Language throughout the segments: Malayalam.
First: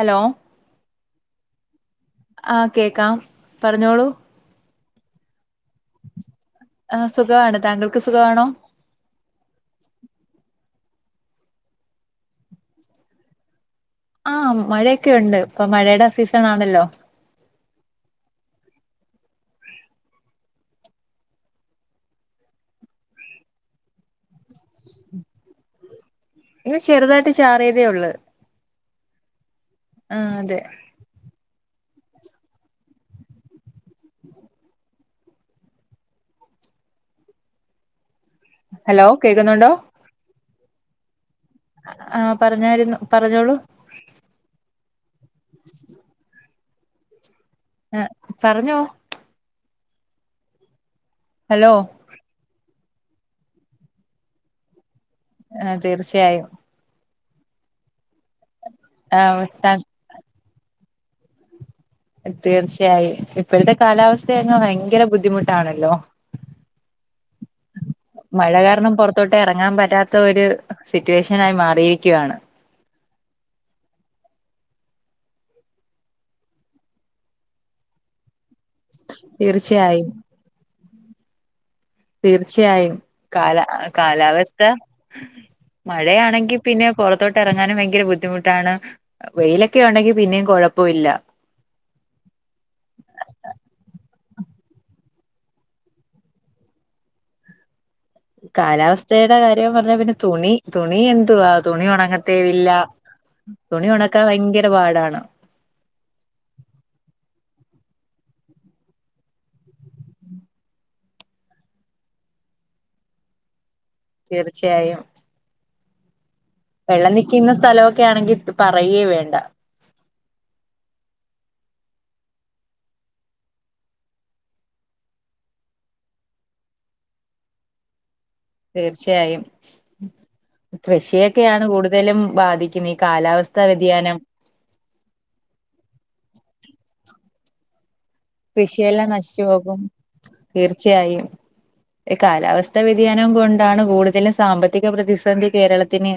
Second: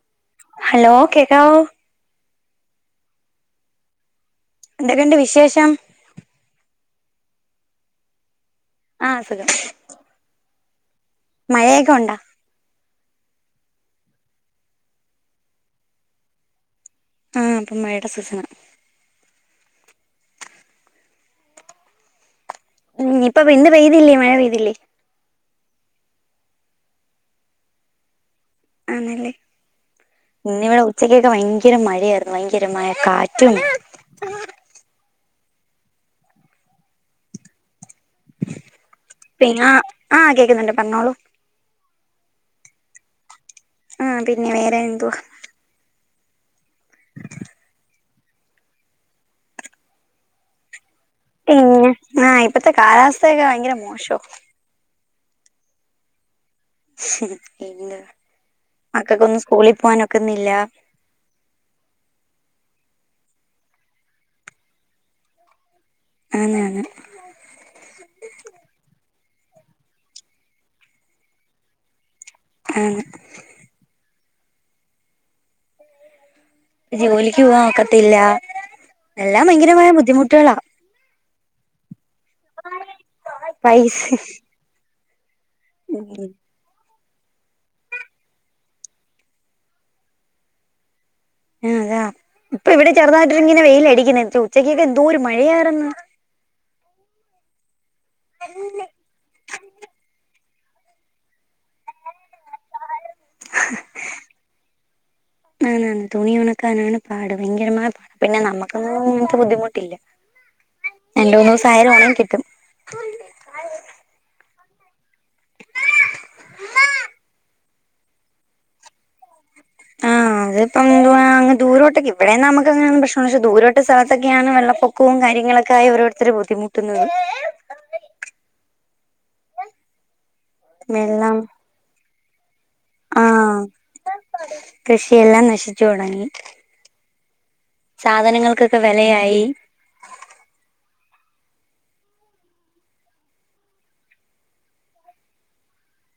ഹലോ ഹലോ കേക്കാവോ? ആഹ് കേക്കാം പറഞ്ഞോളൂ എന്തൊക്കെണ്ട് വിശേഷം? ആഹ് സുഖമാണ് താങ്കൾക്ക് സുഖമാണോ? ആഹ് സുഖം മഴയൊക്കെ ഉണ്ടോ? ആഹ് മഴയൊക്കെ ഒണ്ട് ഇപ്പൊ മഴയുടെ സീസണാണല്ലോ? ആഹ് ഇപ്പ മഴയുടെ സിസണാ ഉം ഇപ്പ പിന്നെ പെയ്തില്ലേ മഴ പെയ്തില്ലേ? ഇന്ന് ചെറ്തായിട്ട് ചാറിയതേ ഒള്ളൂ ആണല്ലേ അതെ ഇന്നിവിടെ ഉച്ചക്കൊക്കെ ഭയങ്കര മഴയായിരുന്നു ഭയങ്കര മഴ കാറ്റും ഹലോ പിന്നെ കേക്കുന്നുണ്ടോ ആഹ് കേക്ക്‌ന്നുണ്ട് പറഞ്ഞോളൂ ആഹ് പറഞ്ഞായിരുന്നു പറഞ്ഞോളൂ ആഹ് പിന്നെ വേറെ എന്തുവാ ആഹ് പർഞ്ഞോ ഹലോ പിന്നെ ആഹ് ഇപ്പത്തെ കാലാവസ്ഥയൊക്കെ ഭയങ്കര മോശോ ആഹ് തീർച്ചയായും എന്ത് മക്കക്കൊന്നും ആഹ് താ സ്കൂളിൽ പോവാ നൊക്കുന്നില്ല തീർച്ചയായും ഇപ്പഴത്തെ കാലാവസ്ഥയോക്കെ ഭയങ്കര ബുദ്ധിമുട്ടാണല്ലോ? ആന്ന് ആന്ന് മഴ കാരണം പോറത്തോട്ട് എറങ്ങാൻ പറ്റാത്ത ഒരു സിറ്റുവേഷൻ ആയി മാറിയിരിക്കുവാണ് ആന്ന് ജോലിക്ക് പോവാൻ ഒക്കത്തില്ല എല്ലാം ഭയങ്കരമായ തീർച്ചയായും ബുദ്ധിമുട്ടുകളാ തീർച്ചയായും കാല പൈസ കാലാവസ്ഥ ഉം മഴയാണെങ്കി പിന്നെ പോറത്തോട്ട് എറങ്ങാനും ഭയങ്കര ബുദ്ധിമുട്ടാണ് വെയിലൊക്കെ ഉണ്ടെങ്കിൽ പിന്നേം കുഴപ്പല്ല ആതാ ഇപ്പൊ ഇവിടെ ചെറുതായിട്ട് ഇങ്ങനെ വെയില് അടിക്കുന്നെ ഉച്ചക്കൊക്കെ എന്തോരു മഴയായിരുന്ന് കാലാവസ്ഥയുടെ കാര്യം പറഞ്ഞാ പിന്നെ തുണി തുണി എന്തുവാ തുണി ഉണങ്ങത്തേ ഇല്ല തുണി ഒണക്കാൻ ഭയങ്കര പാടാണ് ആന്നാ തുണി ഒണക്കാനാണ് പാട് ഭയങ്കരമായ പിന്നെ നമുക്കൊന്നും അങ്ങൻത്തെ ബുദ്ധിമുട്ടില്ല രണ്ട് മൂന്ന് ദിവസായാലും ഒണെങ്ങി കിട്ടും [unintelligible] തീർച്ചയായും വെള്ളം നിക്കുന്ന സ്ഥലമൊക്കെ ആണെങ്കി പറയേ വേണ്ട ആഹ് അതി ഇപ്പ എന്ത അ ദൂരോട്ടൊെ ഇവിടെയന്ന് നു മുക്ക്ങ്ങെയാണ് പ്രക്ഷണ ദൂരോട്ട്സ്ഥലത്തൊക്കെയാണ് വെള്ള പൊകം. പൊക്കം കാര്യങ്ങളൊക്കെ ആയി ഓരോരുത്തർ ബുദ്ധിമുട്ടുന്നത തീർച്ചയായും വെള്ളം കൃഷിയൊക്കെയാണ് കൂടുതലും ബാധിക്കുന്നത് ഈ ആ കാലാവസ്ഥ. വ്യതിയാനം കൃഷിയെല്ലാം നശിച്ചു തുടങ്ങി. സാധനങ്ങൾക്കൊക്കെ കൃഷിയെല്ലാം വെലയായി. നശിച്ചു പോകും തീർച്ചയായും. ഈ കാലാവസ്ഥ വ്യതിയാനം കൊണ്ടാണ് കൂടുതലും സാമ്പത്തിക പ്രതിസന്ധി കേരളത്തി ത്തിന്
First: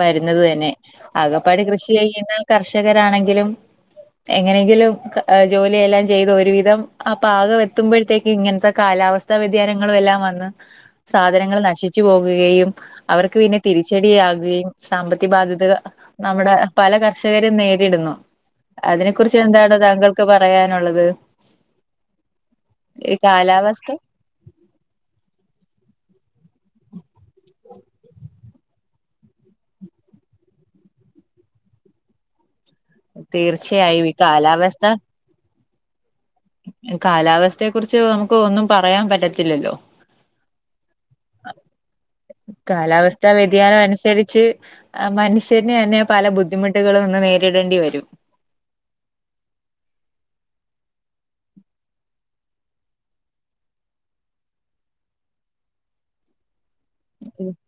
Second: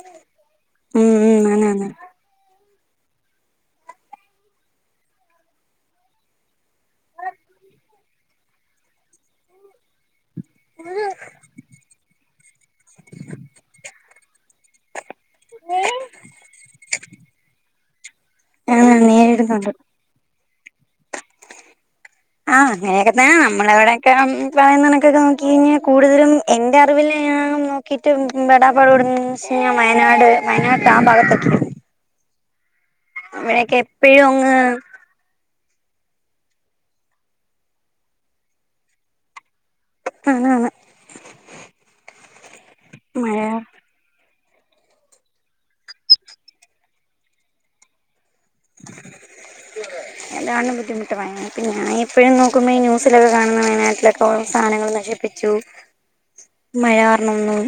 വരുന്നത് തന്നെ ഉം ഉം ആകപ്പാട് ആന്നാന്ന് കൃഷി ചെയുന്ന കർഷകർ. കരാണെങ്കിലും എങ്ങനെയെങ്കിലും ജോലിയെല്ലാം ചെയ്ത ഒരുവിധം ആ പാകം എത്തുമ്പോഴത്തേക്ക് ഇങ്ങനത്തെ കാലാവസ്ഥ വ്യതിയാനങ്ങളും എല്ലാം വന്ന്. സാധനങ്ങൾ നശിച്ചു പോകുകയും അവർക്ക് പിന്നെ തിരിച്ചടിയാകുകയും സാമ്പത്തിക ബാധ്യത നമ്മുടെ പല കർഷകരും നേരി ടുന്നു ആ അതിനെ കുറിച്ച് നേരിടുന്നുണ്ട് എന്താണ് താങ്കൾക്ക് പറയാനുള്ളത് ആഹ അങ്ങനെയൊക്കെ ഈ തന്നെ കാലാവസ്ഥ നമ്മളെവിടെയൊക്കെ പറയുന്നനക്കൊക്കെ നോക്കി കഴിഞ്ഞാ കൂടുതലും. എന്റെ അറിവിൽ ഞാൻ ന കിട്ട് പെടാപ്പാട് പെടുന്ന എ വെച്ച് കഴിഞ്ഞാൽ വയനാട് വയനാട്ട ആ ഭാഗത്തൊക്കെയാണ്. തീർച്ചയായും ഈ എപ്പോഴും അങ്ങ് കാലാവസ്ഥ കാലാവസ്ഥയെ കുറിച്ച് നമുക്ക് ഒന്നും പറയാൻ പറ്റത്തില്ലല്ലോ [unintelligible] കാലാവസ്ഥാ മഴ വ്യതിയാനം അനുസരിച്ച് മനുഷ്യന് തന്നെ പല ബുദ്ധിമുട്ടുകളും ഇന്ന് നേരിടേണ്ടി വരും [unintelligible] [unintelligible] ഇപ്പോയൊന്നും നോക്കുമ്പേ ഈ ന്യൂസിലൊക്കെ കാണുന്ന വയനാട്ടിലൊക്കെ സാധന ച്ചു മഴ കാരണൊന്നും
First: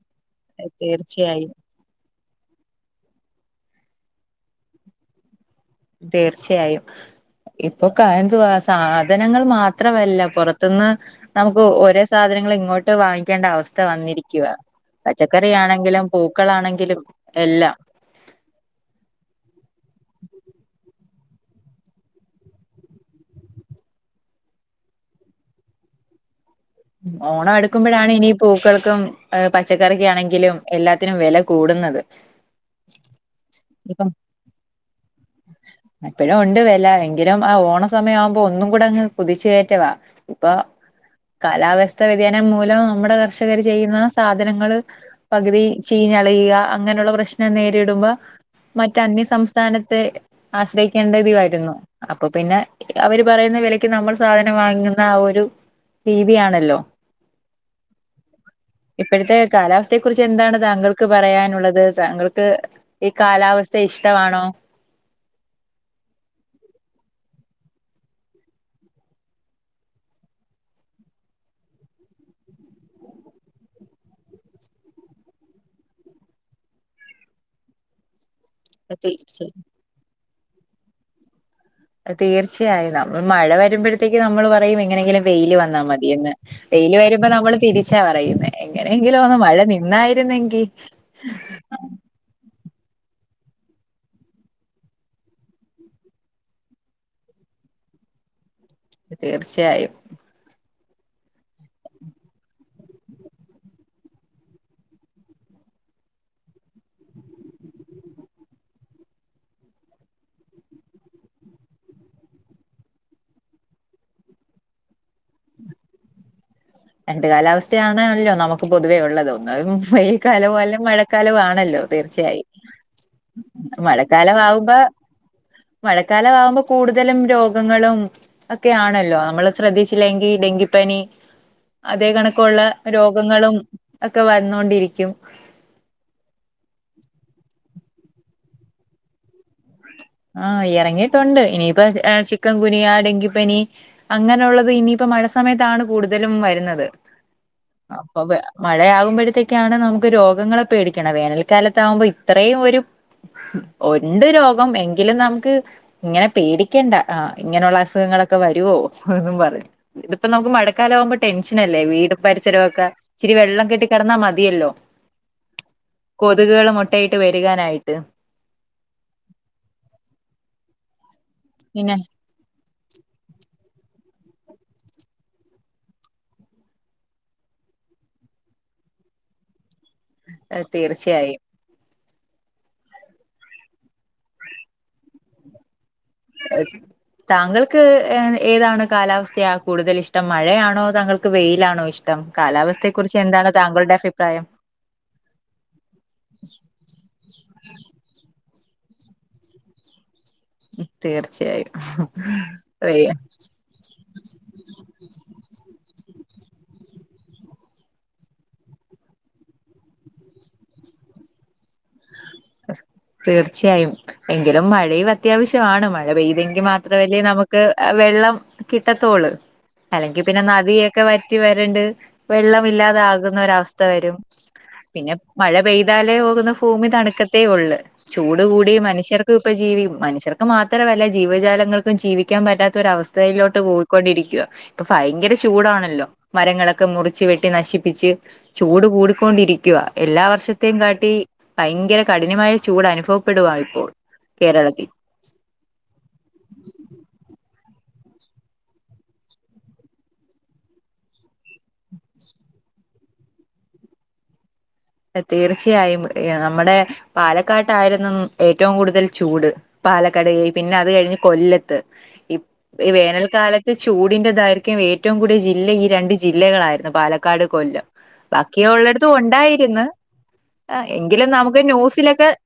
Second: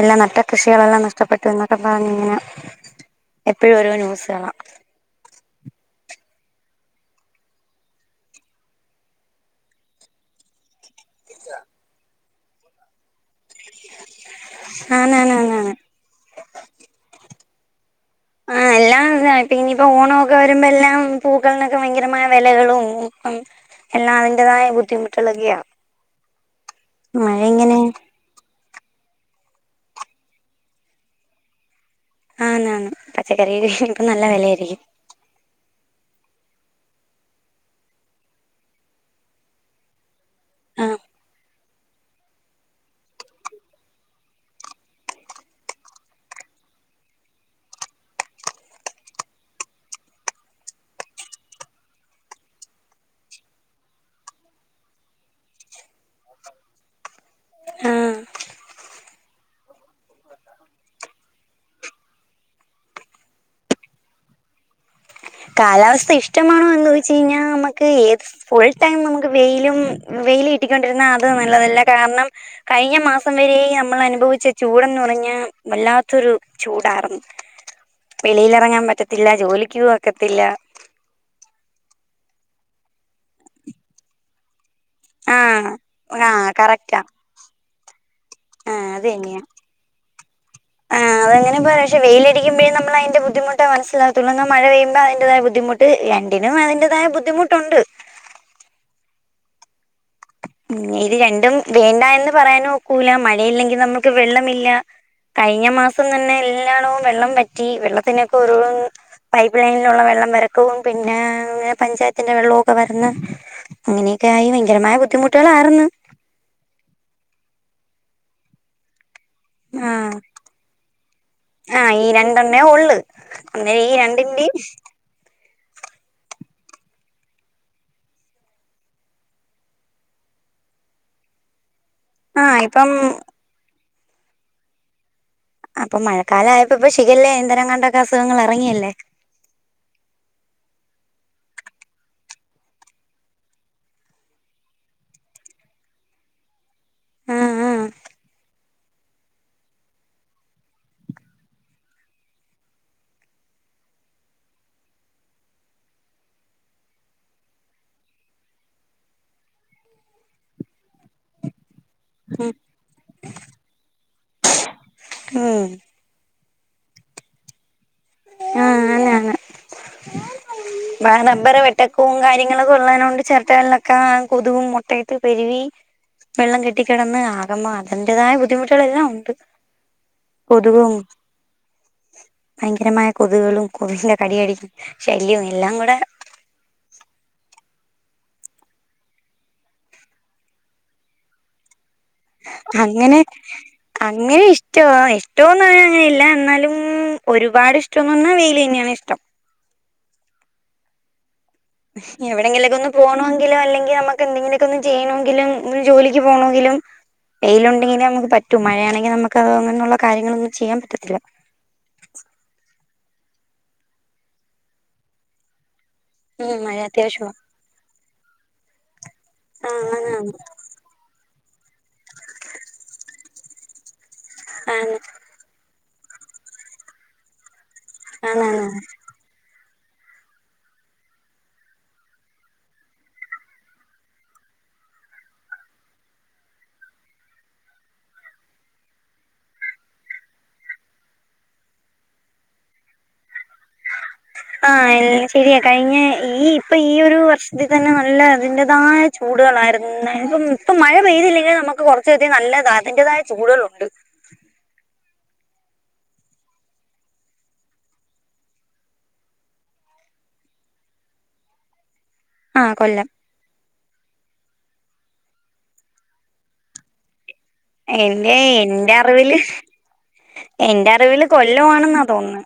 എല്ലാം നട്ട കൃഷികളെല്ലാം നഷ്ടപ്പെട്ടു. തീർച്ചയായും [unintelligible] എപ്പോഴും ഓരോ ന്യൂസ് കാണാം തീർച്ചയായും. ഇപ്പൊ എന്തുവാ സാധനങ്ങൾ മാത്രമല്ല പുറത്തുന്ന്. നമുക്ക് ഒരേ സാധനങ്ങളും ഇങ്ങോട്ട് വാങ്ങിക്കേണ്ട അവസ്ഥ വന്നിരിക്കുവ പച്ചക്കറി ആന്നാന്നാന്നാണ് ആണെങ്കിലും പൂക്കളാണെങ്കിലും എല്ലാം ആ എല്ലാംത പിനിയിപ്പോ ഓണൊക്കെ വരുമ്പോ എല്ലാം പൂക്കളിനൊക്കെ ഭയങ്കരമായ വിലകളും. എല്ലാം അതിന്റേതായ ബുദ്ധിമുട്ടുകളൊക്കെയാ മഴ ഓണം ഇങ്ങനെ അടുക്കുമ്പോഴാണ് ഇനി പൂക്കൾക്കും പച്ചക്കറിക്കാണെങ്കിലും എല്ലാത്തിനും വില കൂടുന്നത് ആ നാന് പച്ചക്കറി ൽ ഇപ്പം നല്ല വില ആയിരിക്കും ഇപ്പോഴും ഉണ്ട് വില എങ്കിലും ആ ഓണ സമയം ആവുമ്പോ ഒന്നും കൂടെ അങ്ങ് കുതിച് കയറ്റവാ ഇപ്പൊ ആ കാലാവ്യസ്ഥ വ്യതിയാനം മൂലം നമ്മുടെ കർഷകര് ചെയ്യുന്ന സാധനങ്ങള്. പകുതി ചീഞ്ഞളിയുക അങ്ങനെയുള്ള പ്രശ്നം നേരിടുമ്പോ മറ്റ് അന്യ സംംസ്ഥാനത്ത് ത്തെ ആശ്രയിക്കേണ്ടതി വരുന്നു. അപ്പൊ പിന്നെ അവര് പറയുന്ന വിലക്ക് നമ്മൾ സാധനം വാങ്ങുന്ന ആ ഒരു രീതി ആണല്ലോ ആഹ് ഇപ്പോഴത്തെ കാലാവസ്ഥയെ കുറിച്ച് എന്താണ് താങ്കൾക്ക് പറയാനുള്ളത് താങ്കൾക്ക് ഈ കാലാവസ്ഥ ഇഷ്ടവാണോ കാലാവസ്ഥ ഇഷ്ടമാണോ എന്ന് ചോയിച്ച് കഴിഞ്ഞാ നമുക്ക് ഏത് ഫുൾ ടൈം നമുക്ക് വെയിലും വെയില് കിട്ടിക്കൊണ്ടിരുന്ന അത് നല്ലതല്ല കാരണം കഴിഞ്ഞ മാസം വരെയും നമ്മള് അനുഭവിച്ച ചൂടന്ന് പറഞ്ഞ വല്ലാത്തൊരു ചൂടായിർന്നു വെളിയിൽ ഇറങ്ങാൻ പറ്റത്തില്ല തീർച്ചയായും ജോലിക്ക് പോകാൻ ഒക്കത്തില്ല തീർച്ചയായും നമ്മള് മഴ വരുമ്പോഴത്തേക്ക് നമ്മള് പറയും എങ്ങനെങ്കിലും ആ വെയില് വന്നാൽ ആ മതിയന്ന് വെയില് കറക്റ്റാ വരുമ്പോ നമ്മള് തിരിച്ചാ പറയുന്നേ ആഹ് അത് എങ്ങനെയെങ്കിലും ഒന്ന് തന്നെയാ മഴ നിന്നായിരുന്നെങ്കി അങ്ങനെയും പറയാം പക്ഷേ വെയിലടിക്കുമ്പഴേ നമ്മളതിന്റെ ബുദ്ധിമുട്ട് മനസിലാവത്തൊള്ളു അന്നാൽ മഴ പെയ്യുമ്പോ അതിന്റെതായ ബുദ്ധിമു ത്ത് രണ്ടിനും അതിന്റേതായ ബുദ്ധിമുട്ടുണ്ട് തീർച്ചയായും ഉം ഇത് രണ്ടും വേണ്ട എന്ന് പറയാനും ഒക്കൂല മഴയില്ലെങ്കിൽ നമ്മുക്ക് വെള്ളമില്ല കഴിഞ്ഞ മാസം തന്നെ എല്ലാടവും വെള്ളം പറ്റി വെള്ളത്തിനൊക്കെ ഓരോരന്ന് പൈപ്പ് ലൈനിലുള്ള വെള്ളം വരക്കവും പിന്നെ അങ്ങനെ പഞ്ചായത്തിന്റെ വെള്ളവും ഒക്കെ വരന്ന് അങ്ങനെയൊക്കെ ആയി ഭയങ്കരമായ ബുദ്ധിമുട്ടുകൾ ആർന്ന് രണ്ട് കാലാവസ്ഥയാണണല്ലോ നമുക്ക് പൊതുവേ ഉള്ളതും എന്നാലും വെയിൽ ആഹ് കാലവും അല്ല മഴക്കാലവും ആണല്ലോ ആഹ് തീർ ഈ രണ്ടെണ്ണേ ഒള്ള് മഴക്കാലമാകുമ്പ മഴക്കാല ആവുമ്പോ കൂടുതലും രോഗങ്ങളും ഒക്കെ ആണല്ലോ നമ്മള് ശ്രദ്ധിച്ചില്ലെങ്കിൽ ഡെങ്കിപ്പനി അതേ ആഹ് കണക്കുള്ള ഇപ്പം രോഗങ്ങളും ഒക്കെ വന്നോണ്ടിരിക്കും അപ്പോ മഴക്കാല ആയപ്പോ ഇപ്പം ഷിഗല എന്തോരങ്ങാണ്ടേക്കെ അസുഖങ്ങള് ഇറങ്ങിയല്ലേ ആഹ് ഇറങ്ങിയിട്ടുണ്ട് ഇനിയിപ്പോ ചിക്കൻ ഗുനിയ ഡങ്കിപ്പനി അങ്ങനെയുള്ളത് ഇനിയിപ്പോ മഴ സമയത്താണ് കൂടുതലും വരുന്നത് ആഹ് ആഹ് അപ്പ മഴയാകുമ്പോഴത്തേക്കാണ് നമുക്ക് രോഗങ്ങളെ പേടിക്കണേ വേനൽക്കാലത്താകുമ്പോൾ ഇത്രയും ഒരു ഒണ്ട് രോഗം എ എങ്കിലും നമുക്ക് ഇങ്ങനെ പേടിക്കണ്ട ആഹ് ഇങ്ങനെയുള്ള അസുഖങ്ങളൊക്കെ വരുവോ എന്നും പറഞ്ഞ് ഇതിപ്പോ നമുക്ക് മഴക്കാല ആകുമ്പോ ടെൻഷനല്ലേ വീ ഉം പരിസരമൊക്കെ ഇച്ചിരി വെള്ളം കെട്ടി കിടന്നാ മതിയല്ലോ ആഹ് കൊതുകുകള് മുട്ടയിട്ട് പെരു കാനായിട്ട് ആഹ് ഭ റബ്ബറ് പിന്നെ വെടക്കും കാരി നിങ്ങള് കൊള്ളാഞ്ഞ ണ്ട് ചിരട്ടകളിലൊക്കെ കൊതുകും മുട്ടയിട്ട് പെരുവി വെള്ളം കെട്ടിക്കിടന്ന് ആകമാ അതിന്റെതായ ബുദ്ധിമുട്ടുകളെല്ലാം ഉണ്ട് ഏഹ് കൊതുകും തീർച്ചയായും ഭയങ്കരമായ കൊതുകുകളും കൊതുകിന്റെ കടി [unintelligible] ശല്യവും എല്ലാം കൂടെ [unintelligible] താങ്കൾക്ക് എ ഏതാണ് കാലാവസ്ഥയാ കൂടുതൽ ഇഷ്ടം മഴയാണോ താങ്കൾക്ക് വെയിലാണോ ഇഷ് ടം കാലാവസ്ഥയെക്കുറിച്ച് എന്താണ് താങ്കളുടെ അഫിപ്രായം ഇഷ്ടവാ ഇഷ്ടോന്ന് അങ്ങനെയില്ല എന്നാലും ഒരുപാട് ഇഷ്ടമെന്ന് പറഞ്ഞ വെയില് തന്നെയാണ് ഇഷ്ടം തീർച്ചയായും എവിടെങ്കിലൊക്കെ ഒന്ന് വെയ് പോണ--‌ എന്തെങ്കിലും അല്ലെങ്കി നമുക്ക് എന്തെങ്കിലൊക്കെ ഒന്ന് ചെയ്യണമെങ്കിലും ജോലിക്ക് പോണമെങ്കിലും വെയിലുണ്ടെങ്കിലേ നമുക്ക് പറ്റും മഴയാണെങ്കില് നമുക്ക് അതൊന്നും അങ്ങനെയുള്ള കാര്യങ്ങളൊന്നും ചെയ്യാൻ പറ്റത്തില്ല തീർച്ചയായും എങ്കിലും മഴയു അത്യാവശ്യമാണ് മഴ ഉം പെയ്തെങ്കിൽ മഴ മാത്രമല്ലേ അത്യാവശ്യമാണ് നമുക്ക് വെള്ളം കിട്ടത്തോളൂ അല്ലെങ്കി പിന്നെ നദിയെ ക്കെ വറ്റി വരണ്ട് വെള്ളം ഇല്ലാതെ ആകുന്ന ഒരവസ്ഥ വരും ആ പിന്നെ മഴ പെയ്താലേ പോകുന്ന ഫുമി തണുക്കത്തേ ഒള്ള് ചൂട് ആന്നാന്ന് കൂടി മനുഷ്യർക്കും ഇപ്പ ജീവി മനുഷ്യർ മാത്രമല്ല ജീവജാലങ്ങൾക്കും ജീവിക്കാൻ പറ്റാത്ത ഒര അവസ്ഥയിലോട്ട് പോയിക്കൊണ്ടിരിക ഇപ്പൊ ഫയങ്കര ചൂടാണല്ലോ മരങ്ങളൊക്കെ മുറിച്ച് വെട്ടി നശിപ്പിച്ച് ചൂട് കൂടിക്കൊണ്ടിരിക്കവാ എല്ലാ വർഷത്തെയും കാട്ടി ഭയങ്കര കഠിനമായ ചൂട് അനുഭവപ്പെടുവാ ഇപ്പോൾ ആഹ കേരളത്തിൽ എ ശരിയ കഴിഞ്ഞ ഈ ഇപ്പം ഈ ഒരു വർഷത്തി തന്നെ നല്ല അതിൻറേതായ ചൂടുകളായിരുന്നു ഇപ്പം ഇപ്പം മഴ പെയ്തില്ലെങ്കിലും നമുക്ക് കുറച്ച അധികം നല്ലത് അതിന്റതായ ചൂടുകളുണ്ട് തീർച്ചയായും നമ്മുടെ പാലക്കാട്ടായിരുന്നു ഏറ്റവും കൂടുതൽ ചൂട് പാലക്കട് പിന്നത് കഴിഞ്ഞ് കൊല്ലത്ത് ഈ ആ കൊല്ലം വേനൽക്കാലത്ത് ചൂടിന്റെ ദൈർഘ്യം ഏറ്റവും കൂടിയ ജില്ല ഈ രണ്ട് ജില്ലകളായിരുന്നു പാലക് ക്കാട്, കൊല്ലം എന്റെ ബാക്കിയ എന്റെ ഉള്ളടത്തും അറിവില് ഉണ്ടായി ന്ന്. എന്റെ അറിവില് എങ്കിലും നമുക്ക് കൊല്ലമാണെന്നാ ന്യൂസിലൊക്കെ തോന്നുന്നത്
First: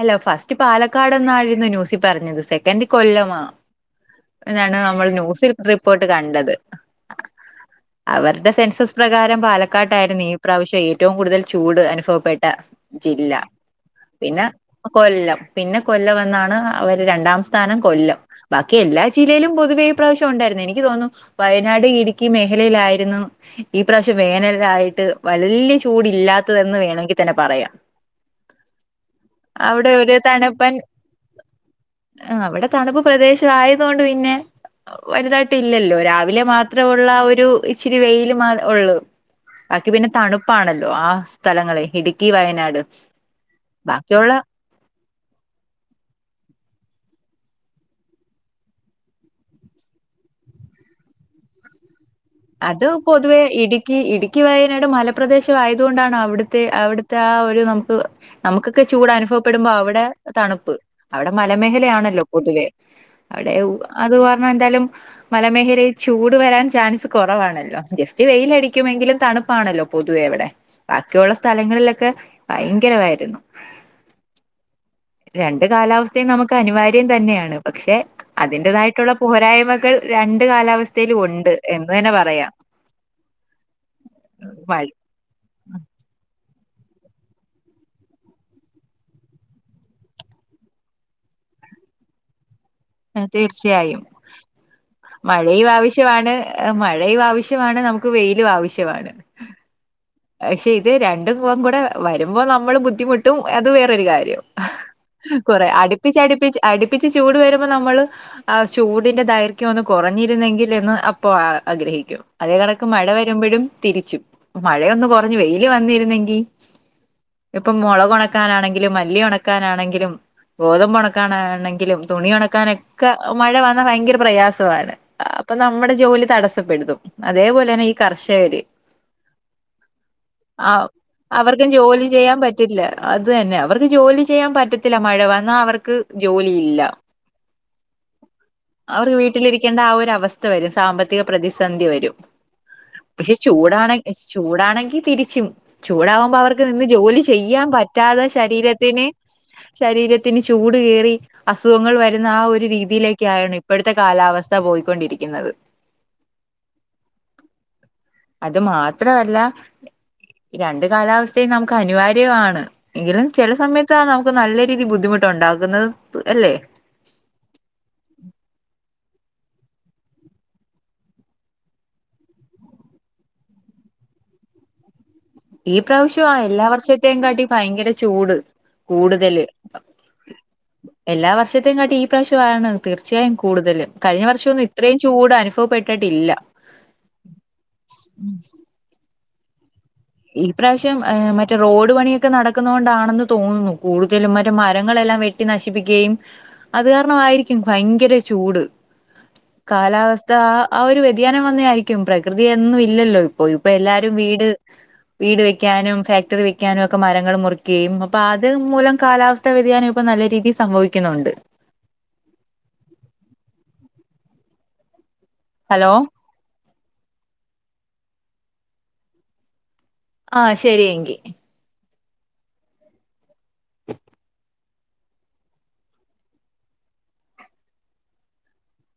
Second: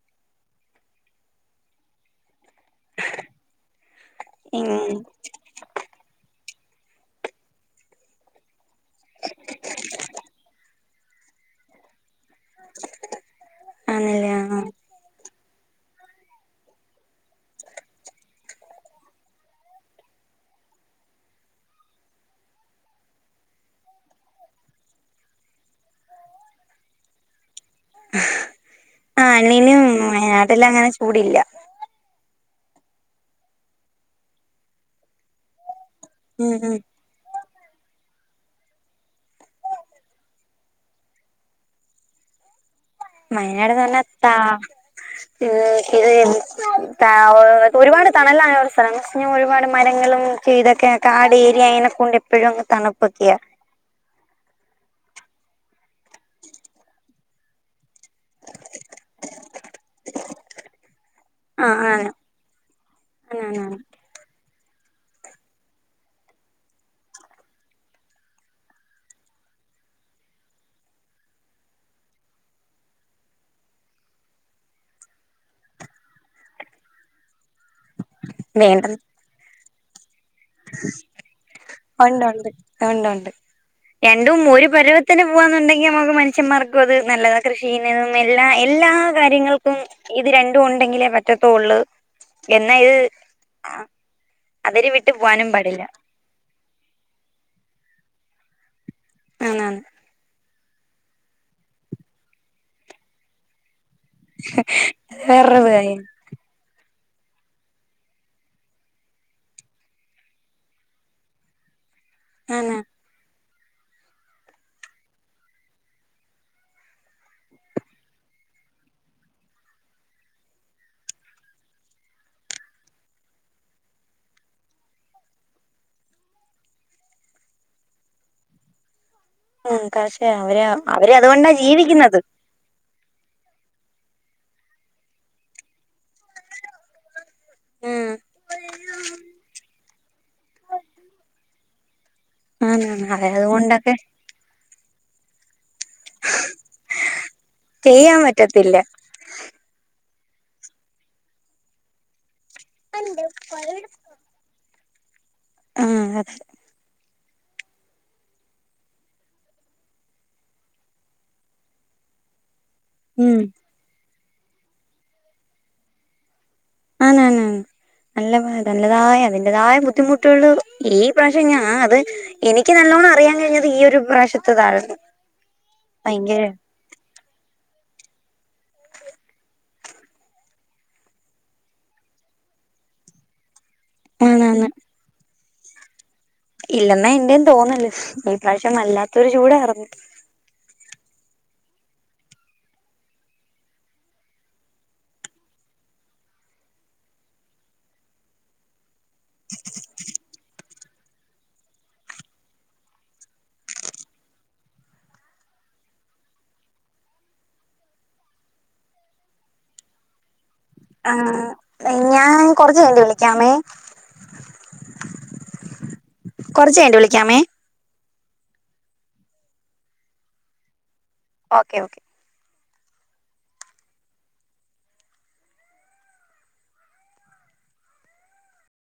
അല്ല ഫസ്റ്റ് പാലക്കാട്ന്നായിരുന്നു ന്യൂസി പറഞ്ഞത് സെക്കൻറ് കൊല്ലമാ എന്നാണ് ഉം നമ്മൾ ന്യൂസിൽ റിപ്പോട്ട് കണ്ടത്. അവരുടെ സെൻസസ് പ്രകാരം പാലക്കാട്ടായിരുന്നു ഈ പ്രാവശ്യം ഏറ്റവും കൂടുതൽ ചൂട് അനുഭവപ്പെട് ട്ട ജില്ല ആന്നല്ലേ പിന്നെ ആ കൊല്ലം. പിന്നെ കൊല്ലവന്നാണ് അവര് രണ്ടാം സ്ഥാനം കൊല്ലം ബാക്കി എല്ലാ ജില്ലയിലും പൊതുവേ ഈ പ്രാവശ്യം ഉണ്ടായിരുന്നു. എനിക്ക് തോന്നുന്നു വയനാട് ഇടുക്കി മേഖലയിലായിരുന്നു ഈ പ്രാവശ്യം വേനലായിട്ട് വല്യ ചൂടില്ലാത്തതെന്ന് വേണമെങ്കി തന്നെ പറയ ആ അല്ലെനും വയനാട്ടെല്ലാം അങ്ങനെ ചൂടില്ല ആഹ്‌ അവിടെ തണുപ്പ് പ്രദേശംആയതോണ്ട് പിന്നെ വലുതായിട്ടില്ലല്ലോ രാ വിലെ ഉം ഉം മാത്രമുള്ള ഒരു ഇച്ചിരി വെയ്ൽ മാ ഉള്ളൂ ബാക്കി പിന്നെ തണു പ്പാണല്ലോ ആ സ്ഥലങ്ങളേയ് ഇടുക്കി വയനാട് മയനാട് ബാക്കിയുള്ള ന്നത്താ ഉം ത ഒരുപാട് തണലാണ് സ്ഥലം പക്ഷേ ഒരുപാട് മരങ്ങളും ഇതൊക്കെ കാട് ഏരിയ അയിനെ കൊണ്ട അത് പൊതുവെ ഇടി ക്കി ഇടുക്കി വയനാട് മലപ്രദേശ ആയതുകൊണ്ടാണ് അവിടുത്തെ അവിടുത്തെ ആ ഒരു നമുക്ക് നമുക്കൊക്കെ ചൂടനുഭവപ്പെടുമ്പോ അവിടെ തണുപ്പ്. അവിടെ ആഹ് ആണ് മലമേഖലയാണല്ലോ പൊതുവെ അവിടെ ആണാണ് അത് കാരണം എന്തായാലും മലമേഖലയിൽ ചൂട് വരാൻ ചാൻസ് കൊറവാണല്ലോ ജസ്റ്റ് വെയിലടിക്കുമെങ്കിലും തണുപ്പാണല്ലോ പൊതുവേ അവിടെ ബാക്കിയുള്ള സ്ഥലങ്ങളിലൊക്കെ ഭയങ്കരമായിരുന്നു [unintelligible] [inaudible] രണ്ട് കാലാവസ്ഥയും നമുക്കനിവാര്യം തന്നെയാണ് പക്ഷെ വേണ്ടത് അതിന്റതായിട്ടുള്ള പോരായ്മകൾ രണ്ട് കാലാവസ്ഥയിലും ഉണ്ട് എ ഒണ്ടൊണ്ട് ഒണ്ടൊണ്ട് രണ്ടും ഒരു മഴ പരുവ ത്തിന് പോവന്നുണ്ടെങ്കി നമുക്ക്‌ മനുഷ്യന്മാർക്കും അത് നല്ലത കൃഷി ചെയ്യുന്നതും എല്ലാ എല്ലാ കാര്യങ്ങൾക്കും ഇത് രണ്ടും ഉണ്ടെങ്കിലേ പറ്റത്ത ഒള്ള്. എന്നാ ഇത് അ തീർച്ചയായും മഴയും ആവശ്യവാണ് മഴയും ആവശ്യവാണ് നമുക്ക് വെയിലും ആവശ്യവാണ് ആന്നാന്ന് പക്ഷെ ഇത് രണ്ടും കൂടെ വരുമ്പോ നമ്മള് ബുദ്ധിമുട്ടും അത് വേറൊരു കാ ര്യം. വേറൊരു കുറെ കാര്യം അടുപ്പിച്ചടുപ്പിച് അടുപ്പിച്ച് ചൂടു വരും മ്പൊ നമ്മള് ആ ചൂടിന്റെ ദൈർഘ്യം ഒന്ന് കൊറഞ്ഞിരുന്നെങ്കിൽ എന്ന് അപ്പൊ ആഗ്രഹിക്കും അതേ ആന്ന് കടക്ക് മഴ വരുമ്പഴും തിരിച്ചും, മഴയൊന്ന് കൊറഞ്ഞ് വെയില് വന്നിരുന്നെങ്കി ഇപ്പം മൊളകൊണക്കാനാണെങ്കിലും മല്ലി ഒണക്കാനാണെങ്കിലും ഗോതമ്പൊണക്കാനാണെങ്കിലും തുണി ഒണക് ക്കാനോക്കെ മഴ വന്നാ ഭയങ്കര പ്രയാസവാണ്. അപ്പൊ നമ്മടെ ജോലി തടസ്സപ്പെടുതും അതേപോലെ തന്നെ ഈ കർഷകര് ഉം. കർഷകർ, അവര് അവര് അതുകൊണ്ടാ ജീവിക്കുന്നത് ഇല്ല അത് തന്നെ അവർക്ക് ജോലി ചെയ്യാൻ പറ്റത്തില്ല മഴ വന്നാ അവർക്ക് ജോലിയില്ല ഉം അവർക് വീട്ടിലിരിക്കേണ്ട ആ ഒരു അവസ് സ്ഥ വരും സാമ്പത്തിക പ്രതിസന്ധി വരും. ആന്നാന്ന് അതെ പക്ഷെ ചൂടാണ അതുകൊണ്ടൊക്കെ ചൂടാണെങ്കി തിരിച്ചും. ചൂടാവുമ്പോ അവർക്ക് നിന്ന് ജോലി ചെയ്യാൻ ചെയ്യാമ്പറ്റാതെ പറ്റത്തില്ല ശരീരത്തിന് ശരീരത്തിന് ചൂട് കയറി അസുഖങ്ങൾ വരുന്ന ആ ഒ രു രീതിയിലേക്ക ആണ് ഇപ്പോഴത്തെ കാലാവസ്ഥ പോയിക്കൊണ്ടിരിക്കുന്നത് ആഹ് അതെ അത് മാത്രമല്ല രണ്ട് കാലാവസ്ഥയും നമുക്ക് അനിവാര്യമാണ് എങ്കിലും ഉം ചില സമയത്താ നമുക്ക് നല്ല രീതിൽ ബുദ്ധിമുട്ട്ണ്ടാക്കുന്നത് അല്ലേ ആന്ന് ആന്ന ആ നല്ല നല്ലതായ അതിന്റെതായ ബുദ്ധിമുട്ടുള്ള ഈ പ്രാവശ്യം ഞാ അത് എനിക്ക് നല്ലോണ്ണം അറിയാൻ കഴിഞ്ഞത് ഈ ഒരു പ്രാവശ്യത്തതായിരുന്നു ഈ പ്രാവശ്യം ഭയങ്കര എല്ലാ വർഷത്തെയും കാട്ടി ഭയങ്കര ചൂട് കൂടുതല് എല്ലാ വർഷത്തെയും കാട്ടി ഈ പ്രാവശ്യാണ് തീർച്ചയായും കൂടുതല് കഴിഞ്ഞ വർഷംന്നും ആന്നാന്ന് ഇത്രയും ചൂട് അനുഭവപ്പെട്ടിട്ടില്ല ഇല്ലെന്ന എന്റെേയും തോന്നല് ഈ പ്രാവശ്യം വല്ലാത്തൊരു ചൂടാർന്നു ഈ പ്രരാവശ്യം ഏഹ് മറ്റേ റോഡ് പണിയൊക്കെ നടക്കുന്ന കൊണ്ടാണെന്ന് തോന്നുന്നു കൂടുതലും മറ്റേ മരങ്ങളെല്ലാം വേ ട്ടി നശിപ്പിക്കുകയും അത് കാരണ മായിരിക്കും ഭയങ്കര ചൂട് കാലാവസ്ഥ ആഹ് ഒരു വ്യതിയാനം വന്ന ആയിരിക്കും പ്രകൃതിയൊന്നും ഇല്ലല്ലോ ഇപ്പോ ഇപ്പൊ എല്ലാരും വീട് വീട് വെക്കാനും ഫാക്ടറി വെക്കാനും ഒക്കെ മരങ്ങൾ മുറിക്കയും അപ്പൊ അത് മൂലം കാലാവസ് ത്ത വ്യതിയം ഇപ്പ നല്ല രീതിൽ സംഭവി ആഹ് ഞാൻ കൊറച് കയിഞ്ഞു വിളിക്കാമേ ഹലോ കുറച് കയിഞ്ഞ്ട്ട് വിളിക്കാമേ ആഹ് ശരിയങ്കി ഓക്കെ ഓക്കെ